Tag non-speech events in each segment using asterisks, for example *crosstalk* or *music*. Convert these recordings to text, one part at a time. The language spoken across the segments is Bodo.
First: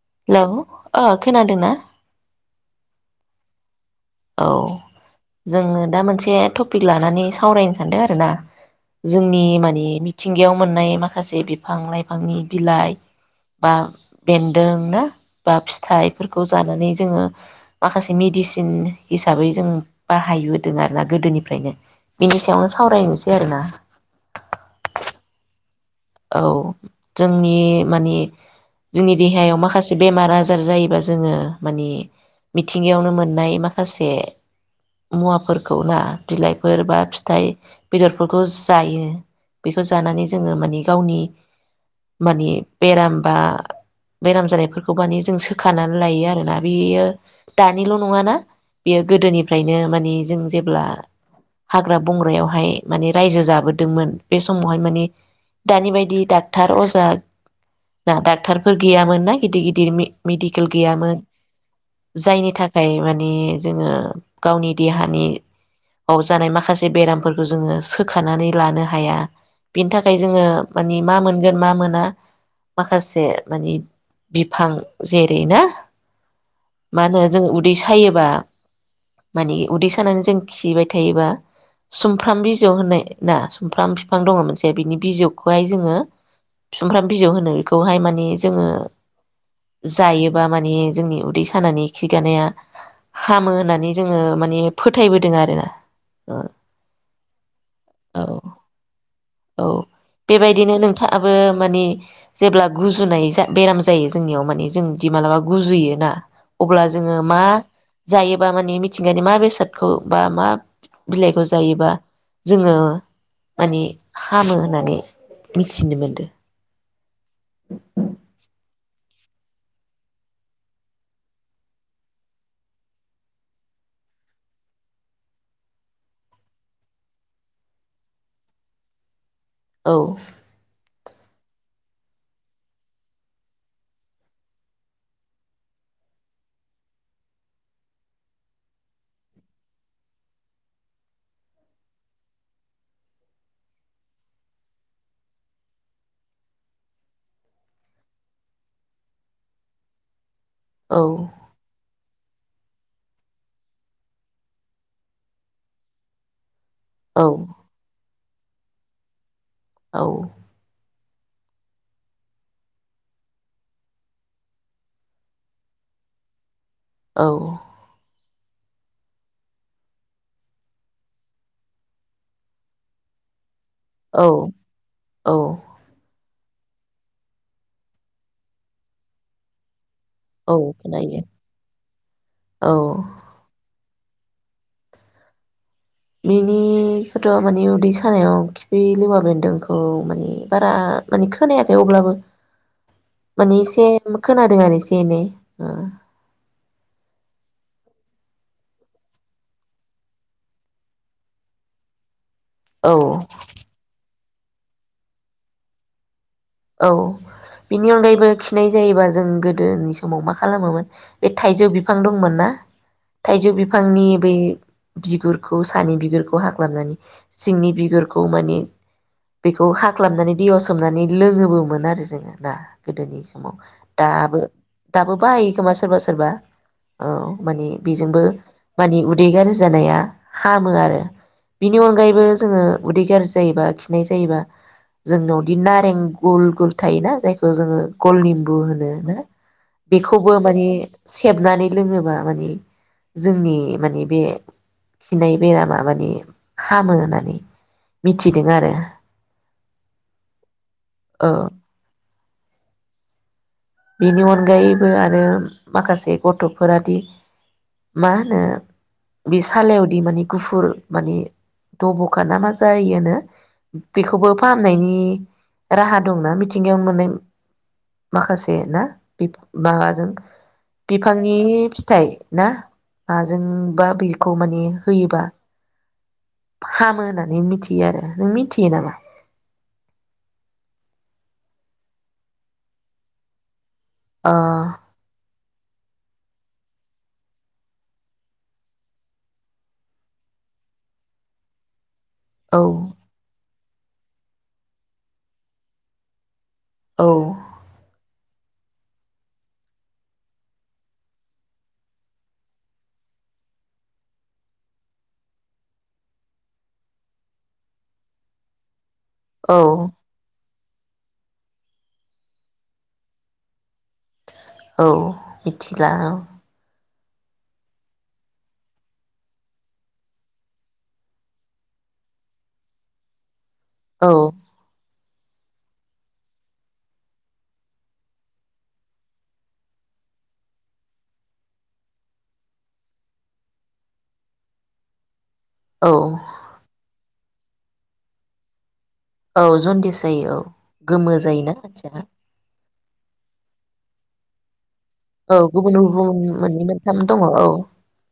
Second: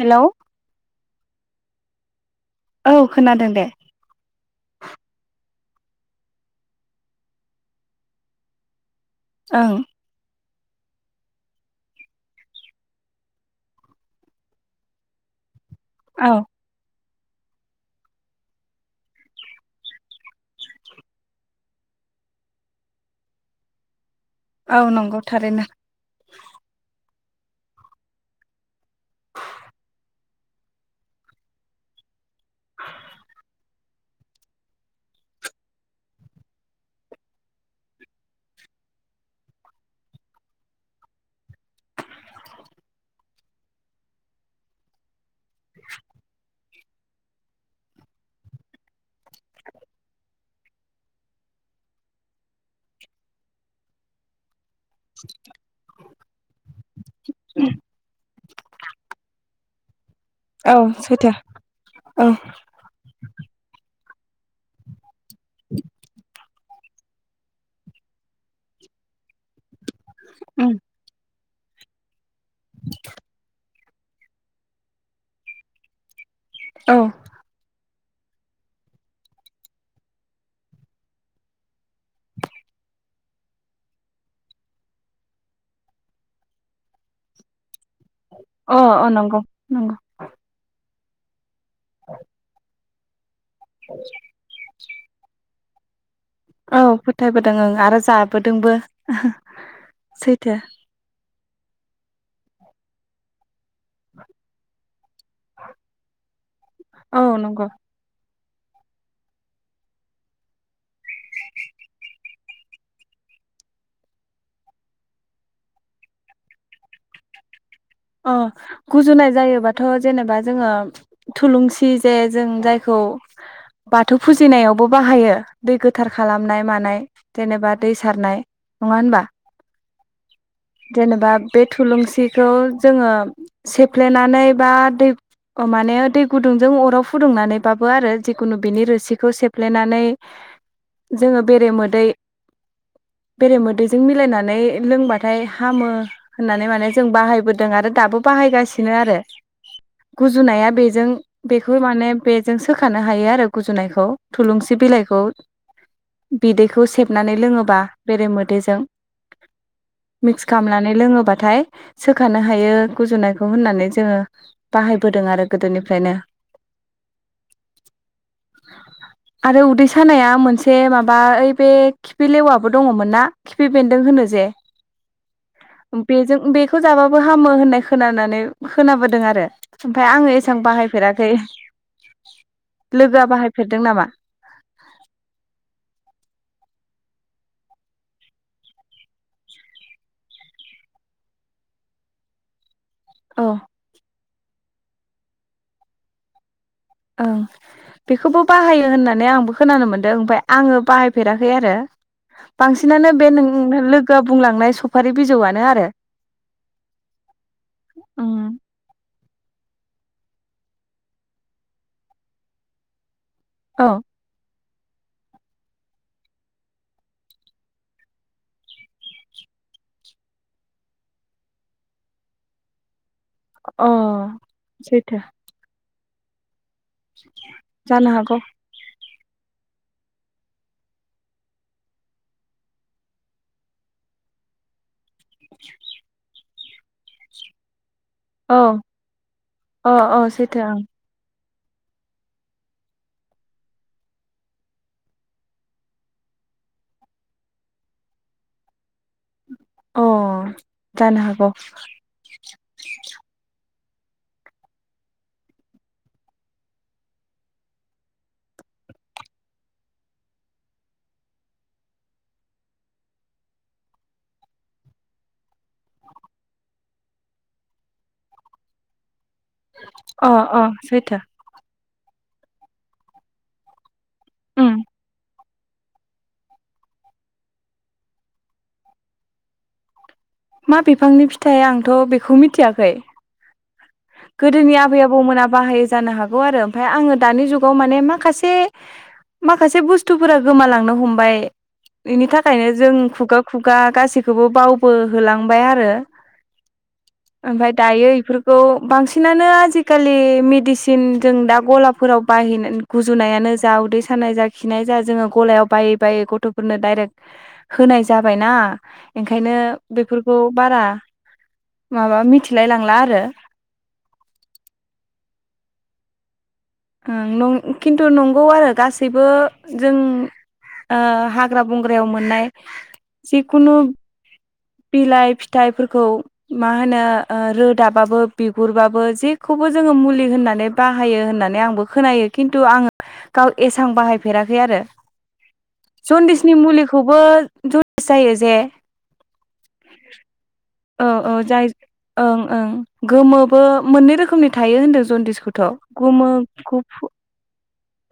Hello hello. ओ खोनादोंना? औ खोनादों दे। औ जोङो दा मोनसे टपिक लानानै सावरायनो सानदों आरोना। जोंनि ओं माने मिथिं बेयाव मोननाय माखासे बिफां लाइफांनि बिलाइ बा बेन्दों ना बा औ फिथाइफोरखौ जानानै जोङो माखासे मेडिसिन हिसाबै जों बाहायबोदों आरोना गोदोनिफ्रायनो बिनि सायावनो सावरायनोसै आरोना। औ नंगौ थारैनो। औ जोंनि मानि जोंनि देहायाव माखासे बेमार आजार जायोबा जोङो माने मिथिंगायावनो मोननाय माखासे मुवाफोरखौ ना बिलाइफोर बा फिथाइ बेदरफोरखौ जायो। बेखौ जानानै जोङो माने गावनि माने बेराम बा बेराम जानायफोरखौ जों माने सो खानानै लायो आरोना। बेयो दानिल' नङा ना बेयो गोदोनिफ्रायनो मानि जों जेब्ला हाग्रा बंग्रायावहाय माने रायजो जाबोदोंमोन। बे समावहाय मानि बायदि डाक्टार अजा डक्टारफोर गैयामोन ना। गिदि गिदिरमि मेडिकेल औ गैयामोन सैथो औ जायनि थाखाय माने जोङो गावनि देहानि औ जानाय माखासे जे बेरामफोरखौ जोङो सोखानानै लानो हाया। बिनि थाखाय जोङो मानि मा मोन गोन मा मोना माखासे मानि बिफां जेरै ना? औ मा होनो जों उदै थायोबा माने उदै सानानै जों खिबाय थायोबा सुमफ्राम बिजौ होननाय ना सुमफ्राम बिफां दङ मोनसे बिनि बिजौ खौहाय जोङो सुमफ्राम बिजौ होनो इ खौहाय माने जोङो अ अ नंगौ नंगौ जायोबा माने जोंनि उदै सानानै खिगानाया हामो होननानै जोङो माने फोथायबोदों आरो। औ फोथायबोदों ओं आरो औ जाबोदोंबो औ सै बेबायदिनो नोंथाङा आबो ओ मानि जेब्ला गुजुनाय जा बेराम जायो जोंनियाव माने जों बि मालाबा गुजुयोना अब्ला जोङो औ मा नंगौ जायो बा मानि मिथिंगानि मा बेसादखौ बा मा बिलाइखौ जायोबा जोङो माने हामो होननानै मिथिनो मोनदो? अ गुजुनाय जायोबाथ' जेनेबा जोङो थुलुंसि जे जों जायखौ बाथौ फुजिनायावबो बाहायो दै गोथार खालामनाय मानाय जेनेबा दै सारनाय। नङा होनबा? औ जेनेबा बे थुलुंसिखौ जोङो सेफ्लेनानै बा दै माने दै गुदुंजों अराव फुदुंनानैबाबो आरो जिखुनु बिनि रोसिखौ सेफ्लेनानै जोङो बेरे मोदै बेरे मोदैजों मिलायनानै लोंबाथाय हामो होननानै माने जों बाहायबो आरो दाबो बाहायगासिनो आरो। गुजुनाया औ बेजों बेखौ माने बेजों सोखानो हायो आरो गुजुनायखौ थुलुंसि बिलाइखौ। बिदैखौ औ सेबनानै लोङोबा बेरेमोदैजों। औ मिक्स खालामनानै लोङोब्ला बाथाय सो होखानो हायो गुजुनायखौ होननानै जोङो बाहायबोदों आरो गोदोनिफ्रायनो। औ। आरो उदै सानाया मोनसे माबा ओइ बे खिफ लेवाबो दङमोन ना? खिफि बेन्दों होनो जे औ औ बेजों बे थोजाबाबो हामो होननाय खोनानानै खोनाबोदों आरो। ओमफफ्राय आङो औ एसेबां खोनायो बाहायफेराखै औ लोगोआ बाहायफेरदों नामा बेखौथ' मानि उदै सानायाव खिफि लेवा बेन्दोंखौ माने बारा माने खोनायाखै अब्लाबो औ मानि एसे खोनादों आरो एसे एनै। ओं बेखौबो बाहायो होननानै आंबो खोनानो मोनदों ओमफ्राय आङो बाहायफेराखै आरो। औ बांसिनानो बे लोगोआ। बुंलांनाय सुफारि बिजौआनो आरो। औ बिनि अनगायैबो उम खिनाय जायोबा। जों गोदोनि समाव मा खालामोमोन बे थाइजौ बिफां दंमोन ना? थाइजौ औ बिफांनि बै बिगुरखौ सानि बिगुरखौ हाख्लानानै, सिंनि बिगुरखौ माने बेखौ हाख्लानानै दैयाव सोमनानै लोङोबोमोन आरो जोङो ना गोदोनि सम अ दाबो दाबो सैथो बाहायो खोमा सोरबा सोर सोरबा औ माने जानो बेजोंबो हागौ मानि उदै गाज्रि जानाया हामो आरो बिनि अनगायैबो जोङो उदै गाज्रि जायोबा खिनाय जायोबा। जोंनावदि गल गल थायोना? जायखौ जोङो गल औ निमु होनो अ अ बेखौबो सैथो मानि सेबनानै। लोङोबा मानि जोंनि मानि बे खिनाय बेरामा माने हामो होननानै मिथिदों आरो। अ। जानो ओ हागौ। *inaudible* बेनि अनगायैबो आरो माखासे गथ'फोरा दि मा होनो बे सालायावदि माने गुफुर माने दब'खा ना मा जायो बेखौबो फाहामनायनि राहा दंना मिथिंगायाव मोननाय माखासे बे ना माबाजों अ अ सैथो बिफांनि फिथाय ना हाजोंबा बि खौ माने उम होयोबा हामो होननानै मिथियो आरो नों मिथियो नामा मा बिफांनि फिथाइ आंथ बेखौ मिथियाखै अ गोदोनि आबै आबौमोना बाहायो जानो हागौ आरो ओमफ्राय आङो दानि जुगाव माने माखासे-माखासे बुस्थुफोरा गोमालांनो हमबाय बेनि औ थाखायनो जों खुगा खुगा गासैखौबो बावबो होलांबाय आरो औ ओमफ्राय दायो इफोर खौ बांसिनानो आजिखालि मेडिसिन जों दा गलाफोराव बायहैनान गुजुनायानो जा उदै सानाय जा खिनाय जा जोङो गलायाव बायै-बायै गथ'फोरनो डायरेक्ट होनाय जाबायना ओंखायनो औ बेफोरखौ बारा माबा मिथिलाय लांला आरो औ मिथिला ओं ओं नं खिन्थु नंगौ आरो गासैबो जों ओ हाग्रा बंग्रायाव मोननाय जि खुनु औ बिलाइ फिथाइफोरखौ मा होनो ओ रोदाबाबो बिगुरबाबो जेखौबो जोङो मुलि होननानै बाहायो होननानै आंबो खोनायो खिन्थु आङो गाव एसां बाहायफेराखै आरो औ जनदिसनि मुलिुखौ बो जस दिस जायो जे औ जनदिेस जायो औ औ गोमो औ जायोना जाय मानसिया ओं ओं गोमोबो मोननै रोखोमनि थायो होनदों औ जनदिसखौथ' गुबुन-गुबुन गोमो मोननै मोनथाम गुफु दङ औ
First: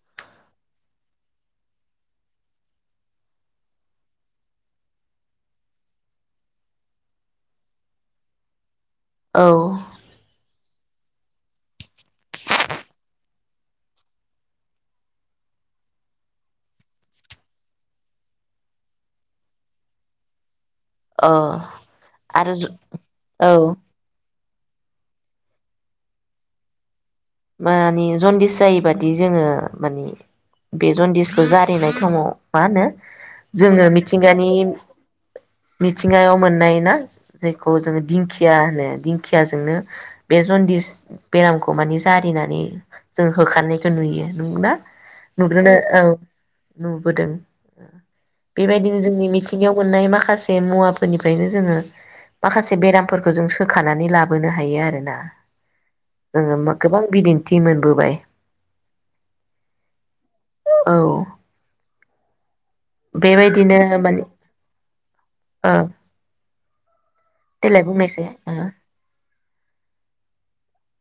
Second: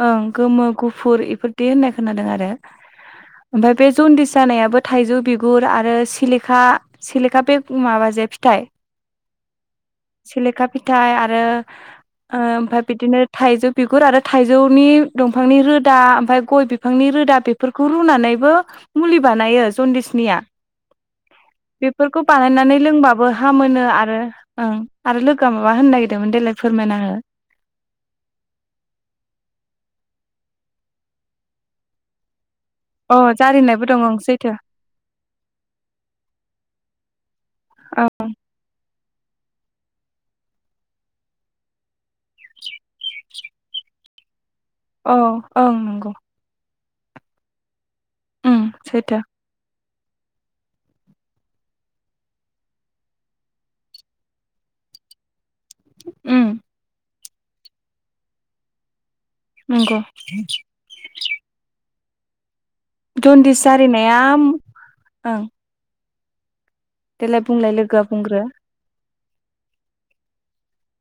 ओं गोमो गुफुर इफोरदि होननाय खोनादों आरो ओमफ्राय बे जनदिस जानायाबो थाइजौ बिगुर आरो सिलिखा- सिलिखा बे माबाजे फिथाय औ थाइ आरो ओ ओमफाय बिदिनो थाइजौ बिगुर आरो थाइजौनि दंफांनि रोदा ओमफाय गय बिफांनि रोदा बेफोरखौ रुनानैबो मुलि बानायो जन्दिसनिया अ बेफोरखौ आरो बानायनानै लोंबाबो औ हामोनो आरो ओं आरो सोर माबा होनो नागिरदोंमोन देेल्लाय फोरमायना हो मानि जन्दिस जायोबादि जोङो मानि बे जन्दिसखौ जारिनाय समाव मा होनो अ जोङो जारिनायबो दं ओं मिथिंगानि सैथो मिथिंगायाव मोननाय ना जायखौ जोङो औ दिंखिया होनो दिं खिया जोंनो बे जनदिस बेरामखौ मानि जारिनानै जों होखारनायखौ नुयो नोंगोना? औ ओं नोंगौ नुबोदों। बेबायदिनो सैथो जोंनि मिथिंगायाव अननाय माखासे मुवाफोरनिफ्रायनो जोङो माखासे बेरामफोरखौ जों सोखानानै लाबोनो हायो आरोना जोङो उम मा बिदिन्थि मोनबोबाय। नोंग' औ जनदिस बेबायदिनो जारिनाया माने ओं औ देलाय बुंलाय लोगोआ बुंग्रो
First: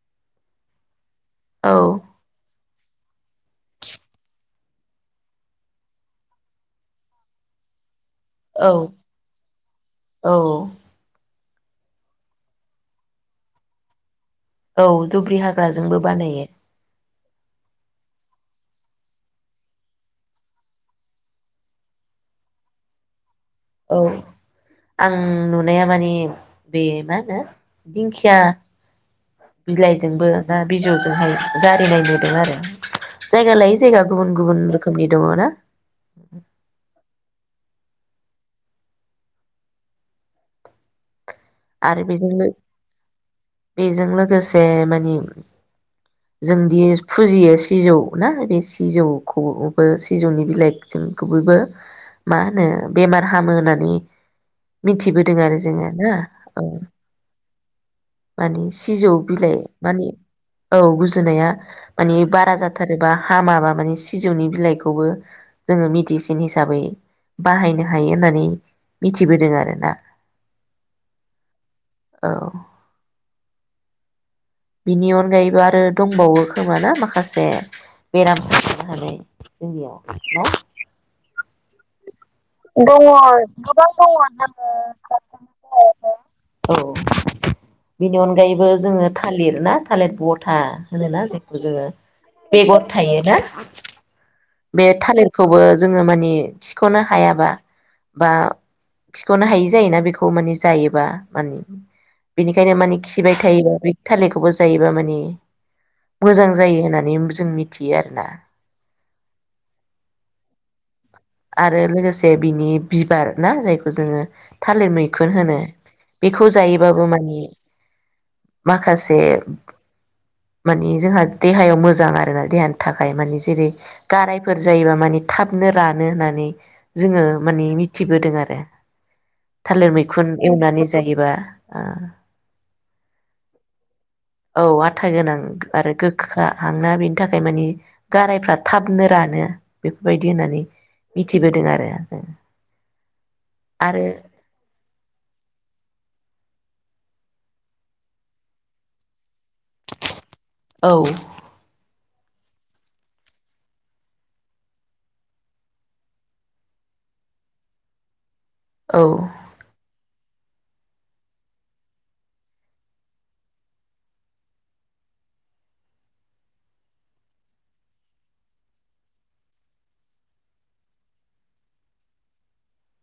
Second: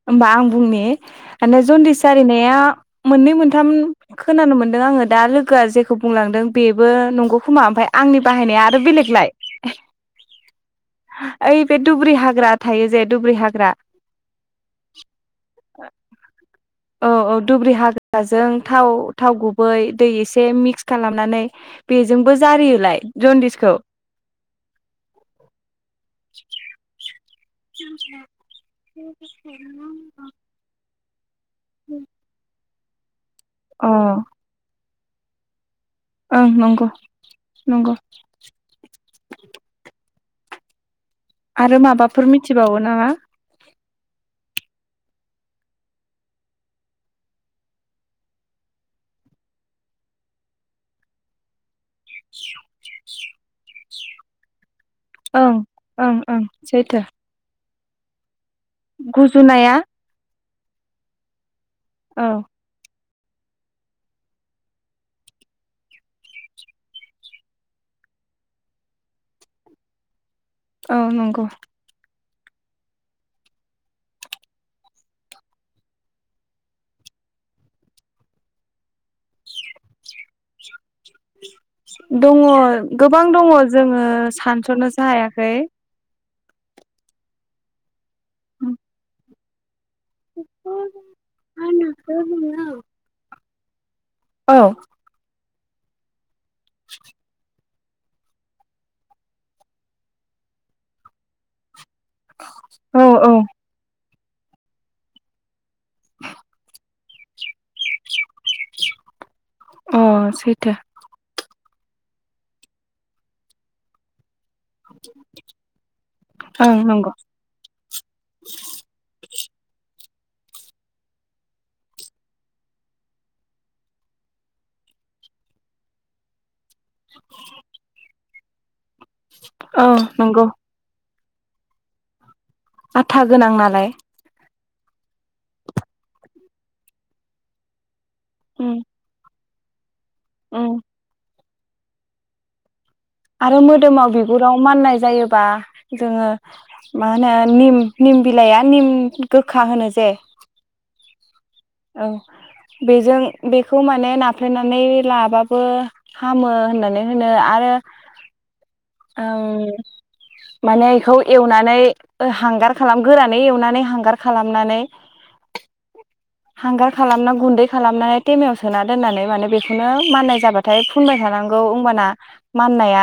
होमबा आं बुंनि आने ओ जन्दिस औ जारिनाया मोननै मोनथाम खोनानो मोनदों आङो दा लोगोआ जेखौ बुंलांदों बेबो नंगौ खोमा ओमफाय आंनि बाहायनाया औ आरो बेलेगलाय। औ ओइ बे दुब्रि हाग्रा थायो जे दुब्रि हाग्रा औ दुब्रि हा ग्राजोंबो बानायो। ब्रि हाग्राजों थाव थाव गुबै दै इसे मिक्स खालामनानै बेजोंबो जारियोलाय जन्दिस औ आं नुनाया माने बे मा होनो दिंखिया बिलाइजोंबो ना जों बेहाय जारिनाय नुदों आरो। जायगा लायो अ जायगा गुबुन गुबुन रो खोमनि दङ' ना? ओं नंगौ। नंगौ आरो माबाफोर मिथिबावो ना? बेजों लोगोसे मानि जोंदि फुजियो सिजौ ना बे सिजौखौबो सिजौनि बिलाइ जोंखोबो मा होनो बेमार हामो होननानै मिथिबोदों ओं आरो जोङो ना ओं ओं औ। सैथो माने सिजौ बिलाइ गुजुनाया माने औ गुजुनाया माने औ बारा जाथारोबा हामाबा माने सिजौनि बिलाइखौबो जोङो मेडिसिन हिसाबै बाहायनो हायो होननानै मिथिबोदों आरोना। औ नंगौ। औ। बिनि अनगायैबो आरो दंबावो खोमा ना माखासे बेराम *unintelligible* हानाय जोंनियाव ना? *inaudible* दङ गोबां दङ जोङो सानस'नोसो हायाखै। औ। बिनि अनगायैबो जोङो थालिर ना। थालिर बथा होनोना जेखौ जोङो बेगर थायो ना? औ बे थालिर खौबो जोङो मानि खिख'नो हायाबा बा खिख'नो हायि जायोना बेखौ माने जायोबा माने बिनिखायनो माने औ औ खिबाय थायोबा बे थालिरखौबो जायोबा माने मोजां जायो होननानै जों मिथियो आरोना। अ सैथो। आरो लोगोसे बिनि बिबार ना जायखौ जोङो थालिर मैखुन होनो बेखौ ओं जायोबाबो नंगौ माने माखासे मानि जोंहा देहायाव मोजां आरोना देहानि थाखाय माने जेरै गारायफोर जायोबा माने थाबनो रान नो होनानै जोङो मानि मिथि बोदों आरो। औ थालिर मैखुन नंगौ एवनानै जायोबा ओ आथा गोनां नालाय औ आथा गोनां आरो गोखाहांना बेनि थाखाय मानि गारायफ्रा उम थाबनो रानो। बेफोरबायदि होननानै उम मिथिबोदों आरो। आरो मोदोमाव बिगुराव माननाय जायोबा जोङो मा होनो निम निम बिलाइआ निम गोखा होनो जे औ। औ बेजों बेखौ माने नाफ्लेनानै लाबाबो हामो होननानै होनो आरो औ माने एखौ एवनानै ओ हांगार खालाम गोरानै एवनानै हांगार खालामनानै हांगार खालामना गुन्दै खालामनानै टेमायाव सोना दोननानै माने बेखौनो माननाय जाबाथाय फुनबाय थानांगौ होमबाना माननाया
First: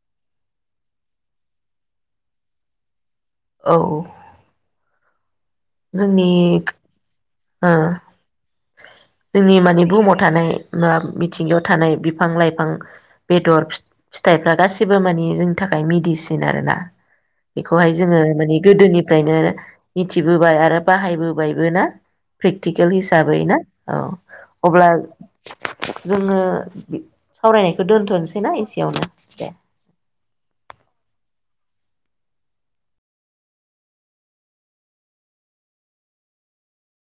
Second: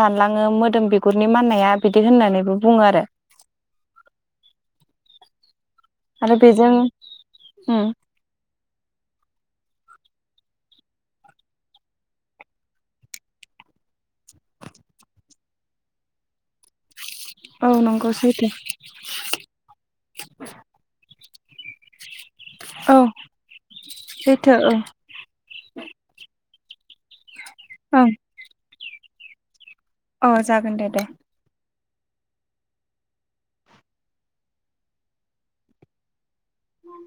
रानलाङो मोदोम बिगुरनि माननाया बिदि होननानैबो बुङो आरो औ औ जोंनि आरो बेजों ओ उम जोंनि मानि बुहुमाव थानाय मा मिथिंगायाव थानाय बिफां लाइफां बेदर फिथाइफ्रा गासिबो मानि जोंनि थाखाय मेडिसिन आरोना औ बेखौहाय नंगौ जोंङो सैथो माने गोदोनिफ्रायनो मिथिबोबाय आरो बाहायबो बायबो ना प्रेक्टिकेल औ हिसाबै ना औ सैथो औ अब्ला जोंङो बि सावरायनायखौ दोन्थ'नोसै ना एसे यावनो दे। अ जागोन दे दे। उ।